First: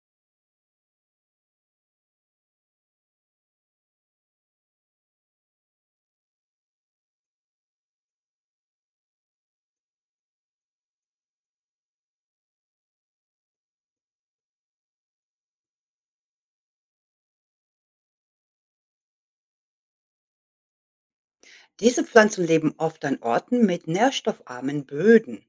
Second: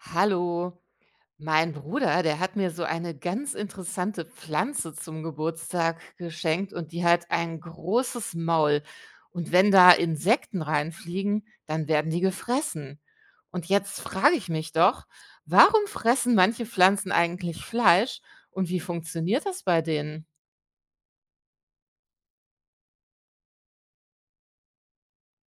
Hallo, mein Bruder, der hat mir so eine ganz interessante Pflanze zum Geburtstag geschenkt und die hat ein großes Maul. Und wenn da Insekten reinfliegen, dann werden die gefressen. Und jetzt frage ich mich doch, warum fressen manche Pflanzen eigentlich Fleisch und wie funktioniert das bei denen? Diese Pflanzen leben oft an Orten mit nährstoffarmen Böden.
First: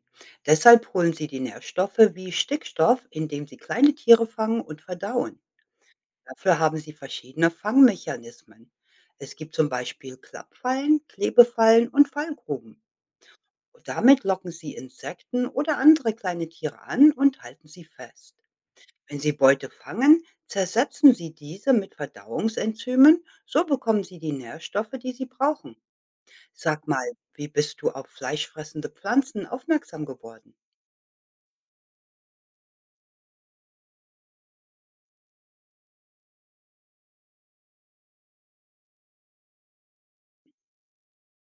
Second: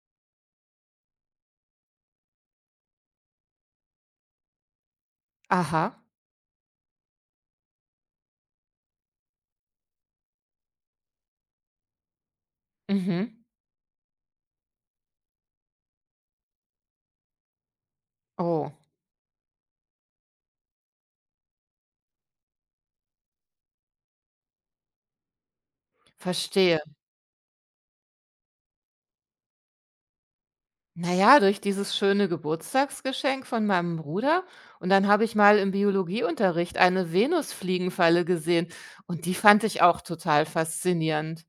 Deshalb holen sie die Nährstoffe wie Stickstoff, indem sie kleine Tiere fangen und verdauen. Aha, Dafür haben sie verschiedene Fangmechanismen. Es gibt zum Beispiel Klappfallen, Klebefallen und Fallgruben. mhm. Und damit locken sie Insekten oder andere kleine Tiere an und halten sie fest. Oh, Wenn sie Beute fangen, zersetzen sie diese mit Verdauungsenzymen, so bekommen sie die Nährstoffe, die sie brauchen. verstehe. Sag mal, wie bist du auf fleischfressende Pflanzen aufmerksam geworden? Naja, durch dieses schöne Geburtstagsgeschenk von meinem Bruder. Und dann habe ich mal im Biologieunterricht eine Venusfliegenfalle gesehen. Und die fand ich auch total faszinierend.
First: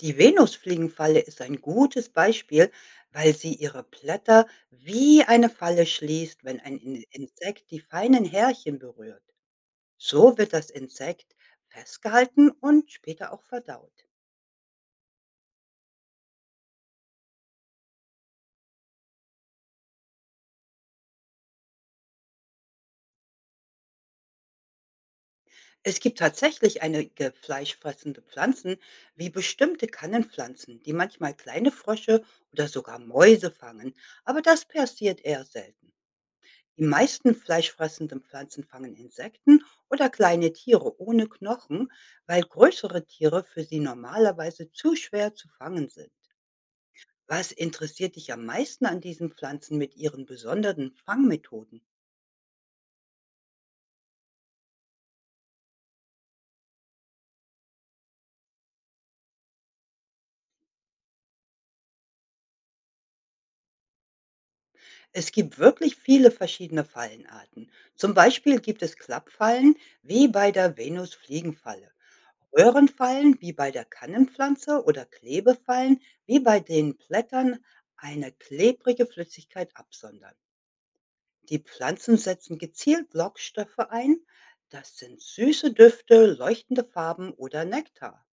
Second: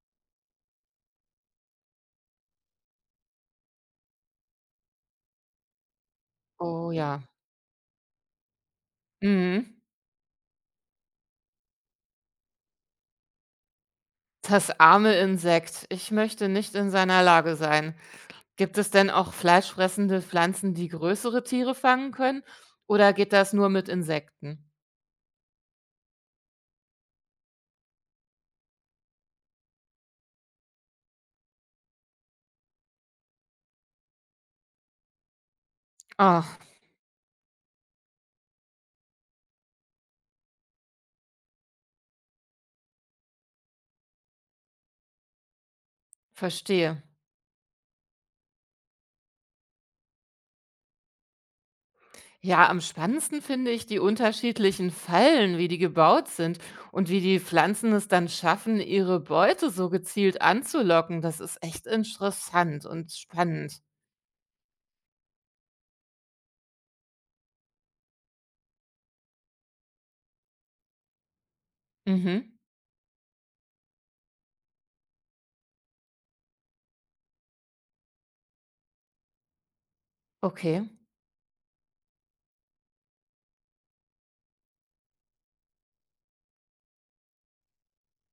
Die Venusfliegenfalle ist ein gutes Beispiel, weil sie ihre Blätter wie eine Falle schließt, wenn ein Oh In ja. Insekt die feinen Härchen berührt. Mhm. So wird das Insekt festgehalten und später auch verdaut. Das arme Insekt. Ich möchte nicht in seiner Lage sein. Gibt es denn auch fleischfressende Pflanzen, die größere Tiere fangen können? Oder geht das nur mit Insekten? Es gibt tatsächlich einige fleischfressende Pflanzen, wie bestimmte Kannenpflanzen, die manchmal kleine Frösche oder sogar Mäuse fangen, aber das passiert eher selten. Ach, Die meisten fleischfressenden Pflanzen fangen Insekten oder kleine Tiere ohne Knochen, weil größere Tiere für sie normalerweise zu schwer zu fangen sind. verstehe. Was interessiert dich am meisten an diesen Pflanzen mit ihren besonderen Fangmethoden? Ja, am spannendsten finde ich die unterschiedlichen Fallen, wie die gebaut sind und wie die Pflanzen es dann schaffen, ihre Beute so gezielt anzulocken. Das ist echt interessant und spannend. Es gibt wirklich viele verschiedene Fallenarten. Zum Beispiel gibt es Klappfallen wie bei der Venusfliegenfalle, Mhm. Röhrenfallen wie bei der Kannenpflanze oder Klebefallen wie bei den Blättern eine klebrige Flüssigkeit absondern. Okay, Die Pflanzen setzen gezielt Lockstoffe ein. Das sind süße Düfte, leuchtende Farben oder Nektar.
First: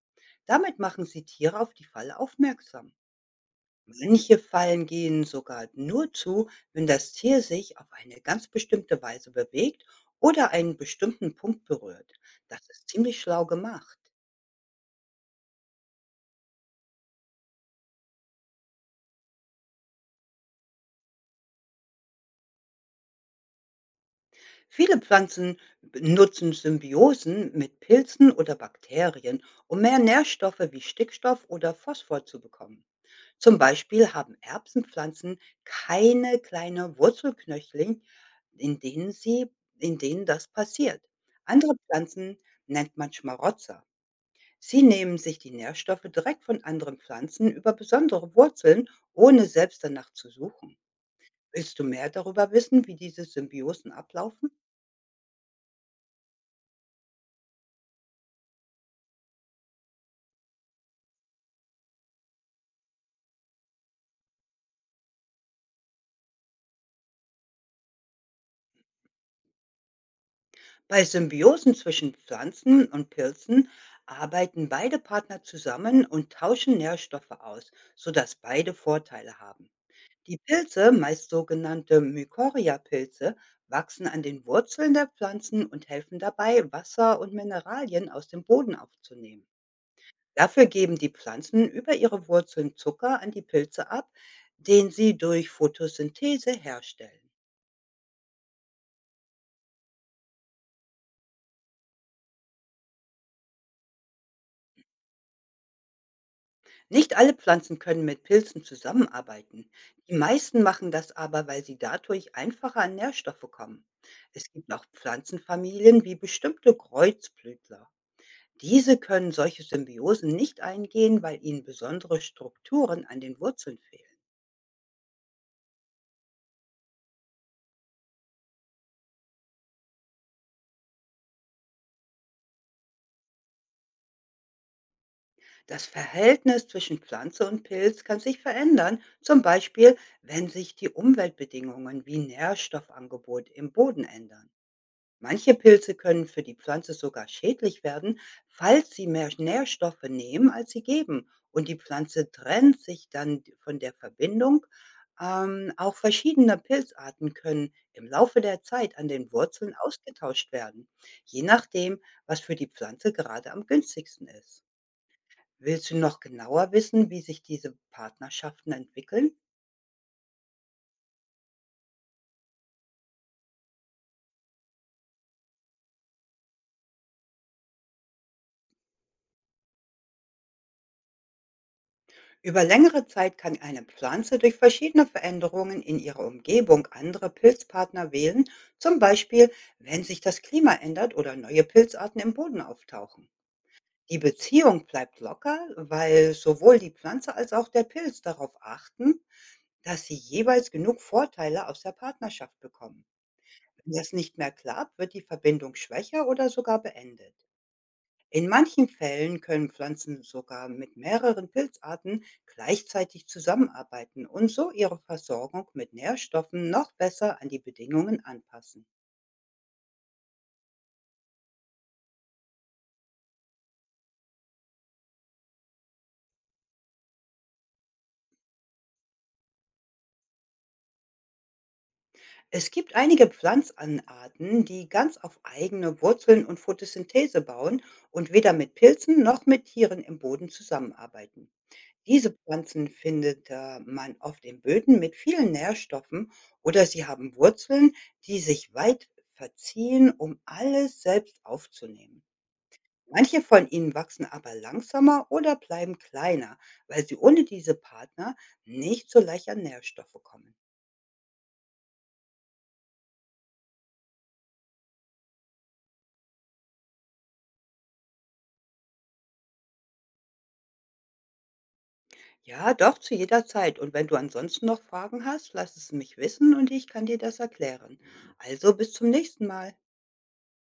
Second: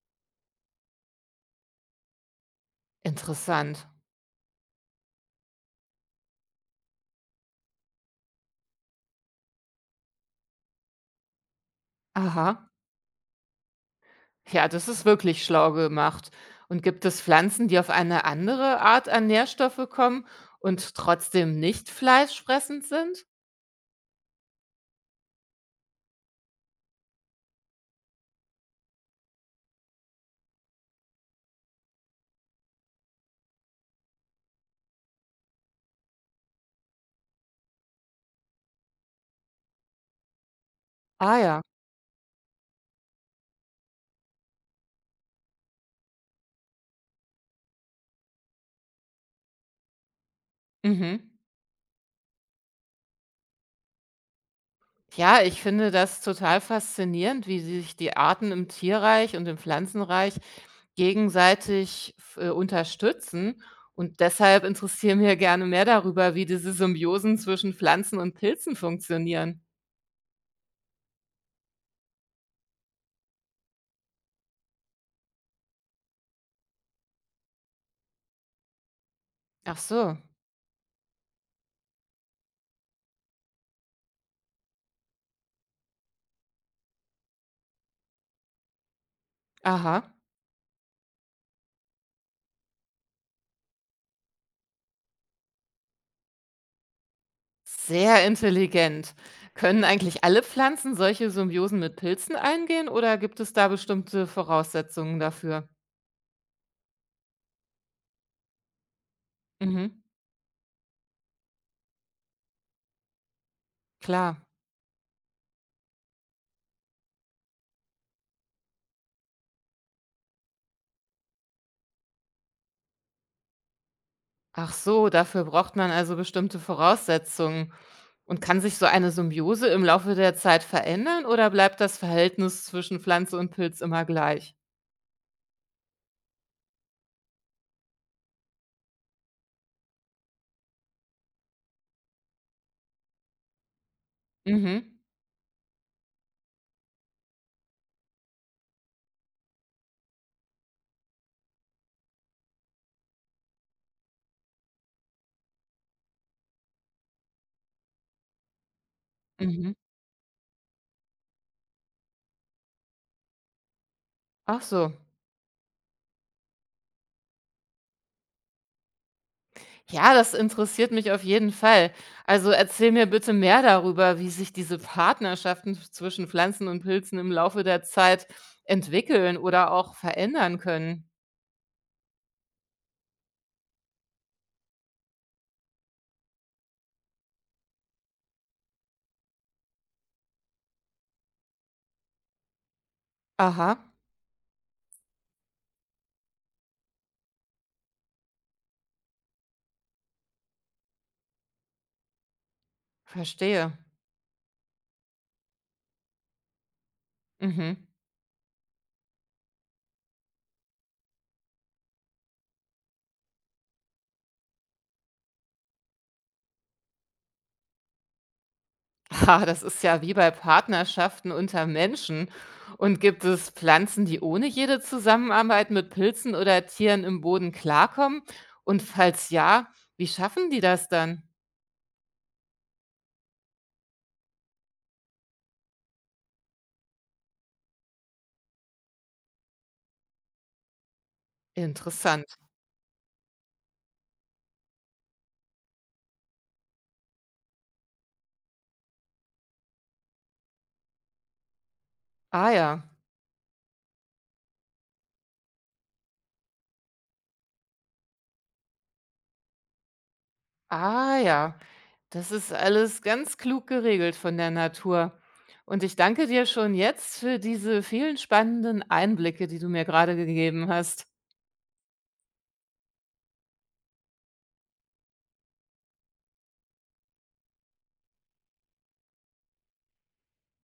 Damit machen sie Tiere auf die Falle aufmerksam. interessant. Manche Fallen gehen sogar nur zu, wenn das Tier sich auf eine ganz bestimmte Weise bewegt oder einen bestimmten Punkt berührt. Das Aha. ist ziemlich schlau gemacht. Ja, das ist wirklich schlau gemacht. Und gibt es Pflanzen, die auf eine andere Art an Nährstoffe kommen und trotzdem nicht fleischfressend sind? Viele Pflanzen nutzen Symbiosen mit Pilzen oder Bakterien, um mehr Nährstoffe wie Stickstoff oder Phosphor zu bekommen. Zum Beispiel haben Erbsenpflanzen keine kleinen Wurzelknöchel, in denen sie in denen das passiert. Ah ja. Andere Pflanzen nennt man Schmarotzer. Sie nehmen sich die Nährstoffe direkt von anderen Pflanzen über besondere Wurzeln, ohne selbst danach zu suchen. Mhm. Willst du mehr darüber wissen, wie diese Symbiosen ablaufen? Ja, ich finde das total faszinierend, wie sich die Arten im Tierreich und im Pflanzenreich gegenseitig unterstützen. Und deshalb interessieren wir gerne mehr darüber, wie diese Symbiosen zwischen Pflanzen und Pilzen funktionieren. Bei Symbiosen zwischen Pflanzen und Pilzen arbeiten beide Partner zusammen und tauschen Nährstoffe aus, sodass beide Vorteile haben. Ach so, Die Pilze, meist sogenannte Mykorrhizapilze, wachsen an den Wurzeln der Pflanzen und helfen dabei, Wasser und Mineralien aus dem Boden aufzunehmen. aha. Dafür geben die Pflanzen über ihre Wurzeln Zucker an die Pilze ab, den sie durch Photosynthese herstellen. Sehr intelligent. Können eigentlich alle Pflanzen solche Symbiosen mit Pilzen eingehen oder gibt es da bestimmte Voraussetzungen dafür? Nicht alle Pflanzen können mit Pilzen zusammenarbeiten. Mhm, Die meisten machen das aber, weil sie dadurch einfacher an Nährstoffe kommen. klar. Es gibt auch Pflanzenfamilien wie bestimmte Kreuzblütler. Diese können solche Symbiosen nicht eingehen, weil ihnen besondere Strukturen an den Wurzeln fehlen. Ach so, dafür braucht man also bestimmte Voraussetzungen. Und kann sich so eine Symbiose im Laufe der Zeit verändern oder bleibt das Verhältnis zwischen Pflanze und Pilz immer gleich? Das Verhältnis zwischen Pflanze und Pilz kann sich verändern, zum Beispiel wenn sich die Umweltbedingungen wie Nährstoffangebot im Boden ändern. Mhm, Manche Pilze können für die Pflanze sogar schädlich werden, falls sie mehr Nährstoffe nehmen, als sie geben. Und die Pflanze trennt sich dann von der Verbindung. Auch verschiedene Pilzarten können im Laufe der Zeit an den mhm. Wurzeln ausgetauscht werden, je nachdem, was für die Pflanze gerade am günstigsten Ach ist. so. Willst du noch genauer wissen, wie sich diese Partnerschaften entwickeln? Ja, das interessiert mich auf jeden Fall. Also erzähl mir bitte mehr darüber, wie sich diese Partnerschaften zwischen Pflanzen und Pilzen im Laufe der Zeit entwickeln oder auch verändern können. Über längere Zeit kann eine Pflanze durch verschiedene Veränderungen in ihrer Umgebung andere Pilzpartner wählen, zum Beispiel wenn sich das Klima ändert oder neue Pilzarten im Boden auftauchen. Aha, Die Beziehung bleibt locker, weil sowohl die Pflanze als auch der Pilz darauf achten, dass sie jeweils genug Vorteile aus der Partnerschaft bekommen. verstehe. Wenn das nicht mehr klappt, wird die Verbindung schwächer oder sogar beendet. Mhm. In manchen Fällen können Pflanzen sogar mit mehreren Pilzarten gleichzeitig zusammenarbeiten und so ihre Versorgung mit Nährstoffen noch besser an die Bedingungen anpassen. Ha, das ist ja wie bei Partnerschaften unter Menschen. Und gibt es Pflanzen, die ohne jede Zusammenarbeit mit Pilzen oder Tieren im Boden klarkommen? Und falls ja, wie schaffen die das dann? Es gibt einige Pflanzenarten, die ganz auf eigene Wurzeln und Photosynthese bauen und weder mit Pilzen noch mit Tieren im Boden zusammenarbeiten. Diese Interessant. Pflanzen man auf den Böden mit vielen Nährstoffen oder sie haben Wurzeln, die sich weit verziehen, um alles selbst aufzunehmen. Ah ja, Manche von ihnen wachsen aber langsamer oder bleiben kleiner, weil sie ohne diese Partner nicht so leicht an Nährstoffe kommen. ah ja, das ist alles ganz klug geregelt von der Natur. Und ich danke dir schon jetzt für diese vielen spannenden Einblicke, die du mir gerade gegeben hast. Ja, doch, zu jeder Zeit. Und wenn du ansonsten noch Fragen hast, lass es mich wissen und ich kann dir das erklären. Also bis zum nächsten Mal.